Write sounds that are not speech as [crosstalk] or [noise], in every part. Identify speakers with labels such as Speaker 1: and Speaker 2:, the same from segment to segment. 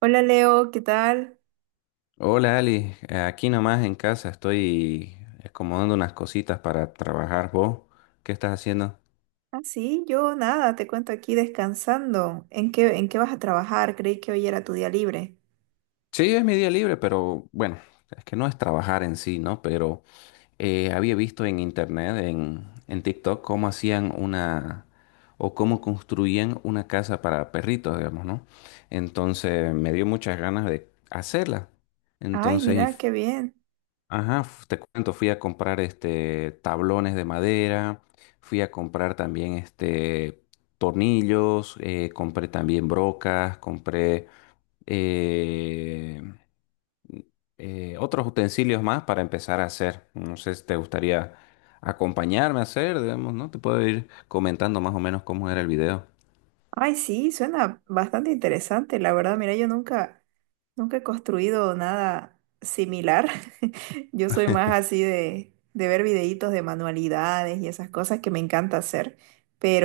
Speaker 1: Hola Leo, ¿qué tal?
Speaker 2: Hola Ali, aquí nomás en casa estoy acomodando unas cositas para trabajar. ¿Vos qué estás haciendo?
Speaker 1: Ah, sí, yo nada, te cuento aquí descansando. ¿En qué vas a trabajar? Creí que hoy era tu día libre.
Speaker 2: Sí, es mi día libre, pero bueno, es que no es trabajar en sí, ¿no? Pero había visto en internet, en TikTok, cómo hacían una o cómo construían una casa para perritos, digamos, ¿no? Entonces me dio muchas ganas de hacerla.
Speaker 1: Ay,
Speaker 2: Entonces, y
Speaker 1: mira, qué bien.
Speaker 2: ajá, te cuento, fui a comprar este tablones de madera, fui a comprar también este tornillos, compré también brocas, compré eh, otros utensilios más para empezar a hacer. No sé si te gustaría acompañarme a hacer, digamos, ¿no? Te puedo ir comentando más o menos cómo era el video.
Speaker 1: Ay, sí, suena bastante interesante, la verdad. Mira, yo nunca, nunca he construido nada similar. [laughs] Yo soy más así de ver videitos de manualidades y esas cosas que me encanta hacer,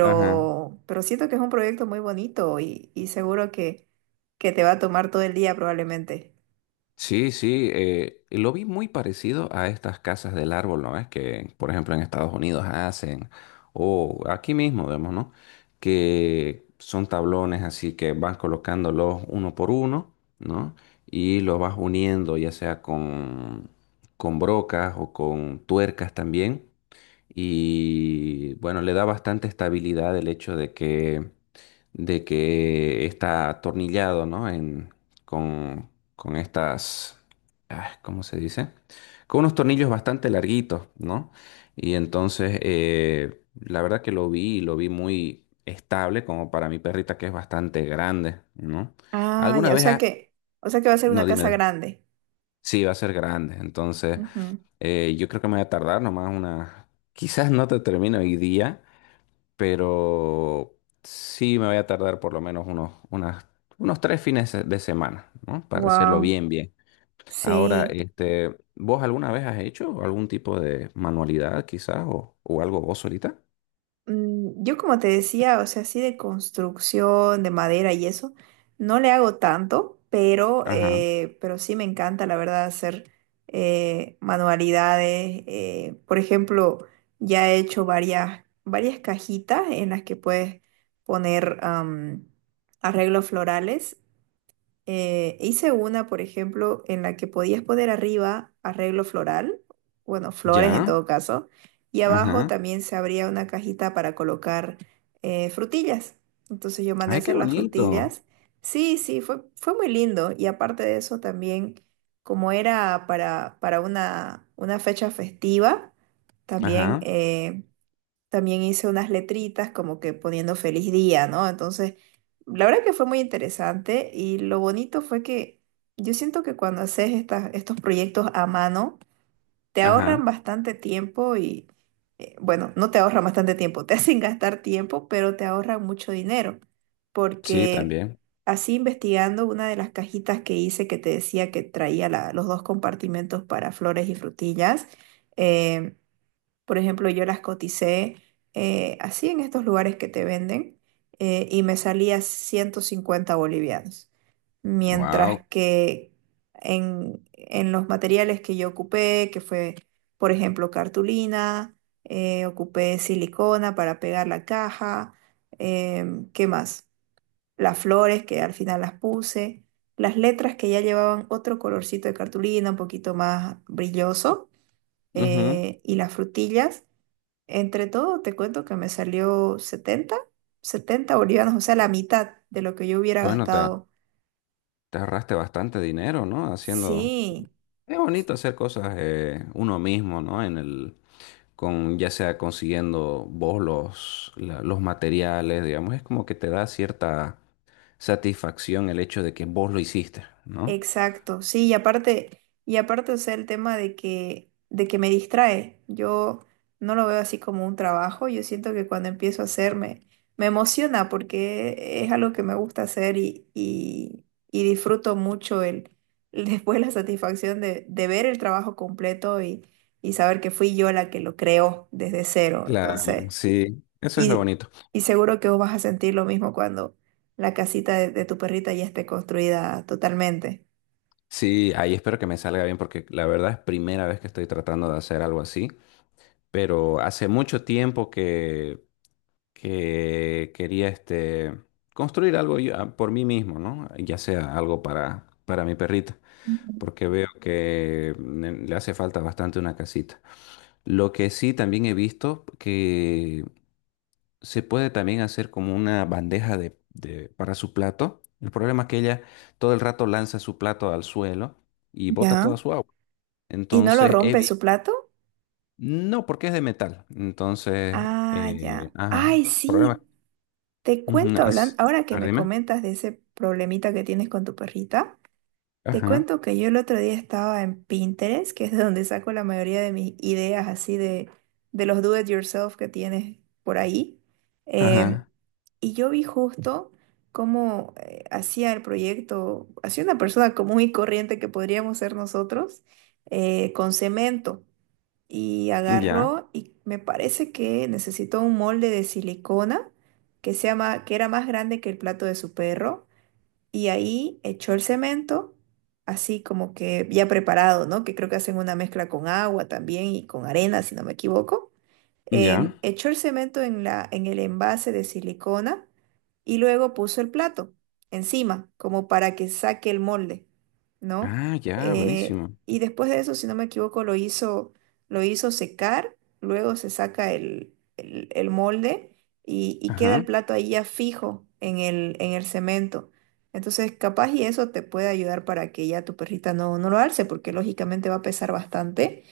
Speaker 2: Ajá.
Speaker 1: pero siento que es un proyecto muy bonito y seguro que te va a tomar todo el día probablemente.
Speaker 2: Sí, sí, lo vi muy parecido a estas casas del árbol, ¿no? Es que, por ejemplo, en Estados Unidos hacen, o aquí mismo, vemos, ¿no? Que son tablones así que vas colocándolos uno por uno, ¿no? Y los vas uniendo, ya sea con brocas o con tuercas también. Y bueno, le da bastante estabilidad el hecho de que está atornillado, ¿no? En, con, con estas, ah, ¿cómo se dice? Con unos tornillos bastante larguitos, ¿no? Y entonces, la verdad que lo vi, y lo vi muy estable, como para mi perrita que es bastante grande, ¿no?
Speaker 1: Ah,
Speaker 2: ¿Alguna
Speaker 1: ya,
Speaker 2: vez ha-
Speaker 1: o sea que va a ser una
Speaker 2: No,
Speaker 1: casa
Speaker 2: dime.
Speaker 1: grande.
Speaker 2: Sí, va a ser grande. Entonces, yo creo que me voy a tardar nomás una... Quizás no te termino hoy día, pero sí me voy a tardar por lo menos unos tres fines de semana, ¿no? Para hacerlo
Speaker 1: Wow,
Speaker 2: bien, bien. Ahora,
Speaker 1: sí.
Speaker 2: este, ¿vos alguna vez has hecho algún tipo de manualidad quizás o algo vos solita?
Speaker 1: Yo, como te decía, o sea, así de construcción, de madera y eso, no le hago tanto, pero,
Speaker 2: Ajá.
Speaker 1: eh, pero sí me encanta, la verdad, hacer manualidades. Por ejemplo, ya he hecho varias cajitas en las que puedes poner arreglos florales. Hice una, por ejemplo, en la que podías poner arriba arreglo floral, bueno, flores en
Speaker 2: ¿Ya?
Speaker 1: todo caso, y abajo
Speaker 2: Ajá.
Speaker 1: también se abría una cajita para colocar frutillas. Entonces yo mandé a
Speaker 2: Ay, qué
Speaker 1: hacer las
Speaker 2: bonito.
Speaker 1: frutillas. Sí, sí, fue muy lindo. Y aparte de eso también, como era para una fecha festiva, también
Speaker 2: Ajá.
Speaker 1: eh, también hice unas letritas como que poniendo feliz día, ¿no? Entonces, la verdad que fue muy interesante y lo bonito fue que yo siento que cuando haces estas, estos proyectos a mano, te ahorran
Speaker 2: Ajá.
Speaker 1: bastante tiempo bueno, no te ahorran bastante tiempo, [laughs] te hacen gastar tiempo, pero te ahorran mucho dinero,
Speaker 2: Sí,
Speaker 1: porque,
Speaker 2: también.
Speaker 1: así investigando, una de las cajitas que hice, que te decía que traía los dos compartimentos para flores y frutillas, eh, por ejemplo, yo las coticé así en estos lugares que te venden, y me salía 150 bolivianos.
Speaker 2: Wow.
Speaker 1: Mientras que en los materiales que yo ocupé, que fue, por ejemplo, cartulina, ocupé silicona para pegar la caja, ¿qué más? Las flores que al final las puse, las letras que ya llevaban otro colorcito de cartulina, un poquito más brilloso, y las frutillas. Entre todo, te cuento que me salió setenta bolivianos, o sea, la mitad de lo que yo hubiera
Speaker 2: Bueno,
Speaker 1: gastado.
Speaker 2: te ahorraste bastante dinero, ¿no? Haciendo...
Speaker 1: Sí.
Speaker 2: Es bonito hacer cosas uno mismo, ¿no? En el, con ya sea consiguiendo vos los materiales, digamos, es como que te da cierta satisfacción el hecho de que vos lo hiciste, ¿no?
Speaker 1: Exacto, sí, y aparte, o sea, el tema de que me distrae. Yo no lo veo así como un trabajo. Yo siento que cuando empiezo a hacerme, me emociona porque es algo que me gusta hacer y disfruto mucho el [laughs] después la satisfacción de ver el trabajo completo y saber que fui yo la que lo creó desde cero.
Speaker 2: Claro,
Speaker 1: Entonces,
Speaker 2: sí, eso es lo
Speaker 1: y,
Speaker 2: bonito.
Speaker 1: y seguro que vos vas a sentir lo mismo cuando la casita de tu perrita ya esté construida totalmente.
Speaker 2: Sí, ahí espero que me salga bien porque la verdad es primera vez que estoy tratando de hacer algo así, pero hace mucho tiempo que quería este, construir algo ah, por mí mismo, ¿no? Ya sea algo para mi perrita, porque veo que mm, le hace falta bastante una casita. Lo que sí también he visto que se puede también hacer como una bandeja para su plato. El problema es que ella todo el rato lanza su plato al suelo y bota
Speaker 1: Ya.
Speaker 2: toda su agua.
Speaker 1: ¿Y no lo
Speaker 2: Entonces,
Speaker 1: rompe su plato?
Speaker 2: no, porque es de metal. Entonces,
Speaker 1: Ah, ya.
Speaker 2: ajá,
Speaker 1: Ay,
Speaker 2: problema.
Speaker 1: sí. Te
Speaker 2: Ujú,
Speaker 1: cuento, hablando, ahora
Speaker 2: a
Speaker 1: que
Speaker 2: ver,
Speaker 1: me
Speaker 2: dime.
Speaker 1: comentas de ese problemita que tienes con tu perrita, te
Speaker 2: Ajá,
Speaker 1: cuento que yo el otro día estaba en Pinterest, que es de donde saco la mayoría de mis ideas así de los do it yourself que tienes por ahí. Em,
Speaker 2: ajá,
Speaker 1: y yo vi justo cómo hacía el proyecto, hacía una persona común y corriente que podríamos ser nosotros, con cemento. Y
Speaker 2: ya,
Speaker 1: agarró, y me parece que necesitó un molde de silicona que era más grande que el plato de su perro, y ahí echó el cemento, así como que ya preparado, ¿no? Que creo que hacen una mezcla con agua también y con arena, si no me equivoco.
Speaker 2: ya.
Speaker 1: Echó el cemento en la, en el envase de silicona y luego puso el plato encima, como para que saque el molde, ¿no?
Speaker 2: Ah, ya, buenísimo.
Speaker 1: Y después de eso, si no me equivoco, lo hizo secar, luego se saca el, el molde, y queda el plato ahí ya fijo en el cemento. Entonces, capaz y eso te puede ayudar para que ya tu perrita no lo alce, porque lógicamente va a pesar bastante.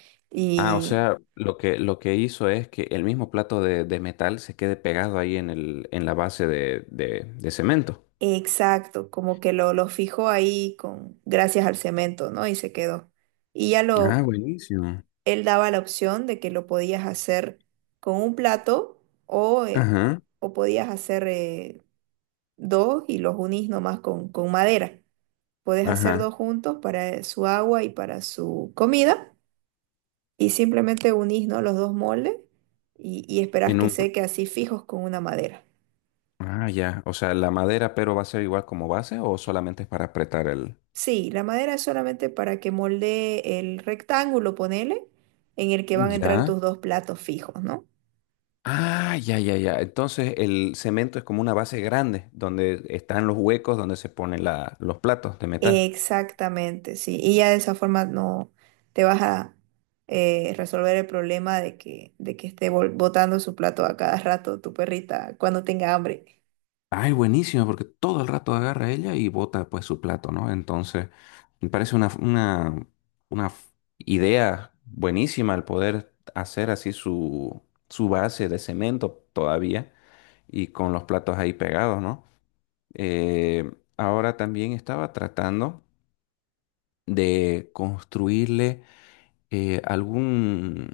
Speaker 2: Ah, o sea, lo que hizo es que el mismo plato de metal se quede pegado ahí en el, en la base de cemento.
Speaker 1: Exacto, como que lo fijó ahí con, gracias al cemento, ¿no? Y se quedó. Y ya
Speaker 2: Ah,
Speaker 1: lo,
Speaker 2: buenísimo.
Speaker 1: él daba la opción de que lo podías hacer con un plato o, eh,
Speaker 2: Ajá,
Speaker 1: o podías hacer dos y los unís nomás con madera. Podés hacer
Speaker 2: ajá.
Speaker 1: dos juntos para su agua y para su comida y simplemente unís, ¿no?, los dos moldes, y esperás
Speaker 2: En
Speaker 1: que
Speaker 2: un, pr-
Speaker 1: seque así fijos con una madera.
Speaker 2: ah, ya. O sea, la madera, pero va a ser igual como base o solamente es para apretar el.
Speaker 1: Sí, la madera es solamente para que moldee el rectángulo, ponele, en el que van a entrar
Speaker 2: Ya.
Speaker 1: tus dos platos fijos, ¿no?
Speaker 2: Ah, ya, ya, ya. Entonces el cemento es como una base grande donde están los huecos donde se ponen los platos de metal.
Speaker 1: Exactamente, sí. Y ya de esa forma no te vas a, resolver el problema de que esté botando su plato a cada rato tu perrita cuando tenga hambre.
Speaker 2: Ay, buenísimo, porque todo el rato agarra ella y bota pues su plato, ¿no? Entonces, me parece una f- idea buenísima el poder hacer así su, su base de cemento todavía y con los platos ahí pegados, ¿no? Eh, ahora también estaba tratando de construirle algún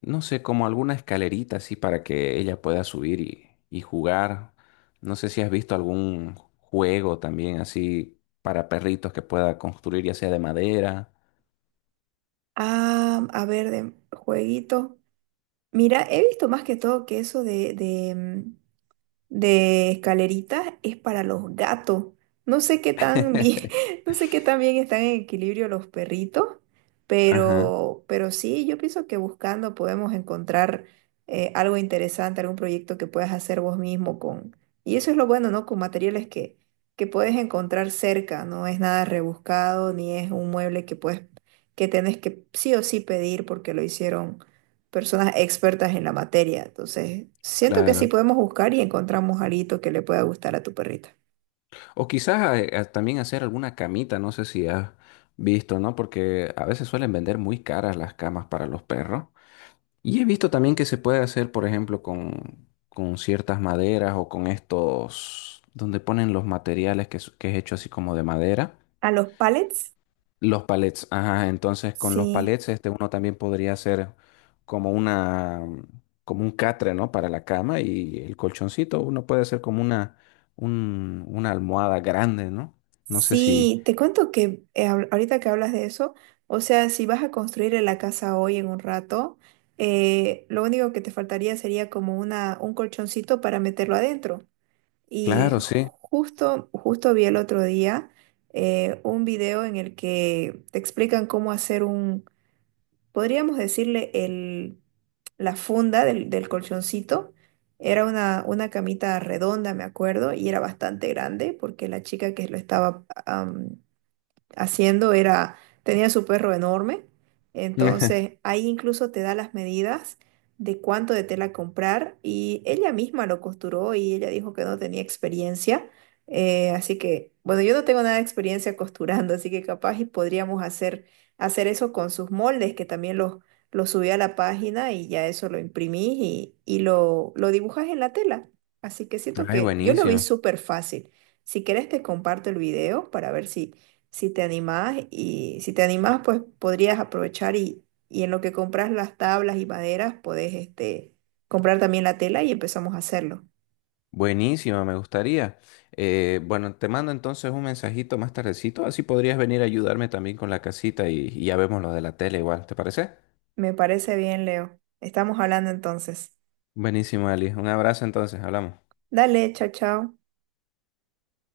Speaker 2: no sé, como alguna escalerita así para que ella pueda subir y jugar. No sé si has visto algún juego también así para perritos que pueda construir, ya sea de madera.
Speaker 1: Ah, a ver, de jueguito. Mira, he visto más que todo que eso de, de escaleritas es para los gatos. No sé qué tan bien,
Speaker 2: [laughs]
Speaker 1: [laughs] no sé qué tan bien están en equilibrio los perritos,
Speaker 2: Ajá,
Speaker 1: pero sí, yo pienso que buscando podemos encontrar algo interesante, algún proyecto que puedas hacer vos mismo con... Y eso es lo bueno, ¿no? Con materiales que puedes encontrar cerca, no es nada rebuscado, ni es un mueble que puedes, que tenés que sí o sí pedir porque lo hicieron personas expertas en la materia. Entonces, siento que sí
Speaker 2: claro.
Speaker 1: podemos buscar y encontramos algo que le pueda gustar a tu perrita.
Speaker 2: O quizás también hacer alguna camita, no sé si has visto, ¿no? Porque a veces suelen vender muy caras las camas para los perros. Y he visto también que se puede hacer, por ejemplo, con ciertas maderas o con estos, donde ponen los materiales que es hecho así como de madera.
Speaker 1: ¿A los pallets?
Speaker 2: Los palets, ajá, entonces con los
Speaker 1: Sí.
Speaker 2: palets este uno también podría hacer como una como un catre, ¿no? Para la cama y el colchoncito uno puede hacer como una una almohada grande, ¿no? No sé si,
Speaker 1: Sí, te cuento que ahorita que hablas de eso, o sea, si vas a construir la casa hoy en un rato, lo único que te faltaría sería como una, un colchoncito para meterlo adentro. Y
Speaker 2: claro, sí.
Speaker 1: justo, justo vi el otro día un video en el que te explican cómo hacer, podríamos decirle, el, la funda del, del colchoncito. Era una camita redonda, me acuerdo, y era bastante grande porque la chica que lo estaba haciendo era, tenía su perro enorme, entonces
Speaker 2: [laughs]
Speaker 1: ahí incluso te da las medidas de cuánto de tela comprar y ella misma lo costuró y ella dijo que no tenía experiencia, así que bueno, yo no tengo nada de experiencia costurando, así que capaz y podríamos hacer, hacer eso con sus moldes, que también los subí a la página, y ya eso lo imprimí y lo dibujas en la tela, así que siento
Speaker 2: Ay,
Speaker 1: que yo lo vi
Speaker 2: buenísimo.
Speaker 1: súper fácil. Si querés te comparto el video para ver si, si te animás, y si te animás, pues podrías aprovechar y en lo que compras las tablas y maderas, podés comprar también la tela y empezamos a hacerlo.
Speaker 2: Buenísimo, me gustaría. Bueno, te mando entonces un mensajito más tardecito, así podrías venir a ayudarme también con la casita y ya vemos lo de la tele igual, ¿te parece?
Speaker 1: Me parece bien, Leo. Estamos hablando, entonces.
Speaker 2: Buenísimo, Ali. Un abrazo entonces, hablamos.
Speaker 1: Dale, chao, chao.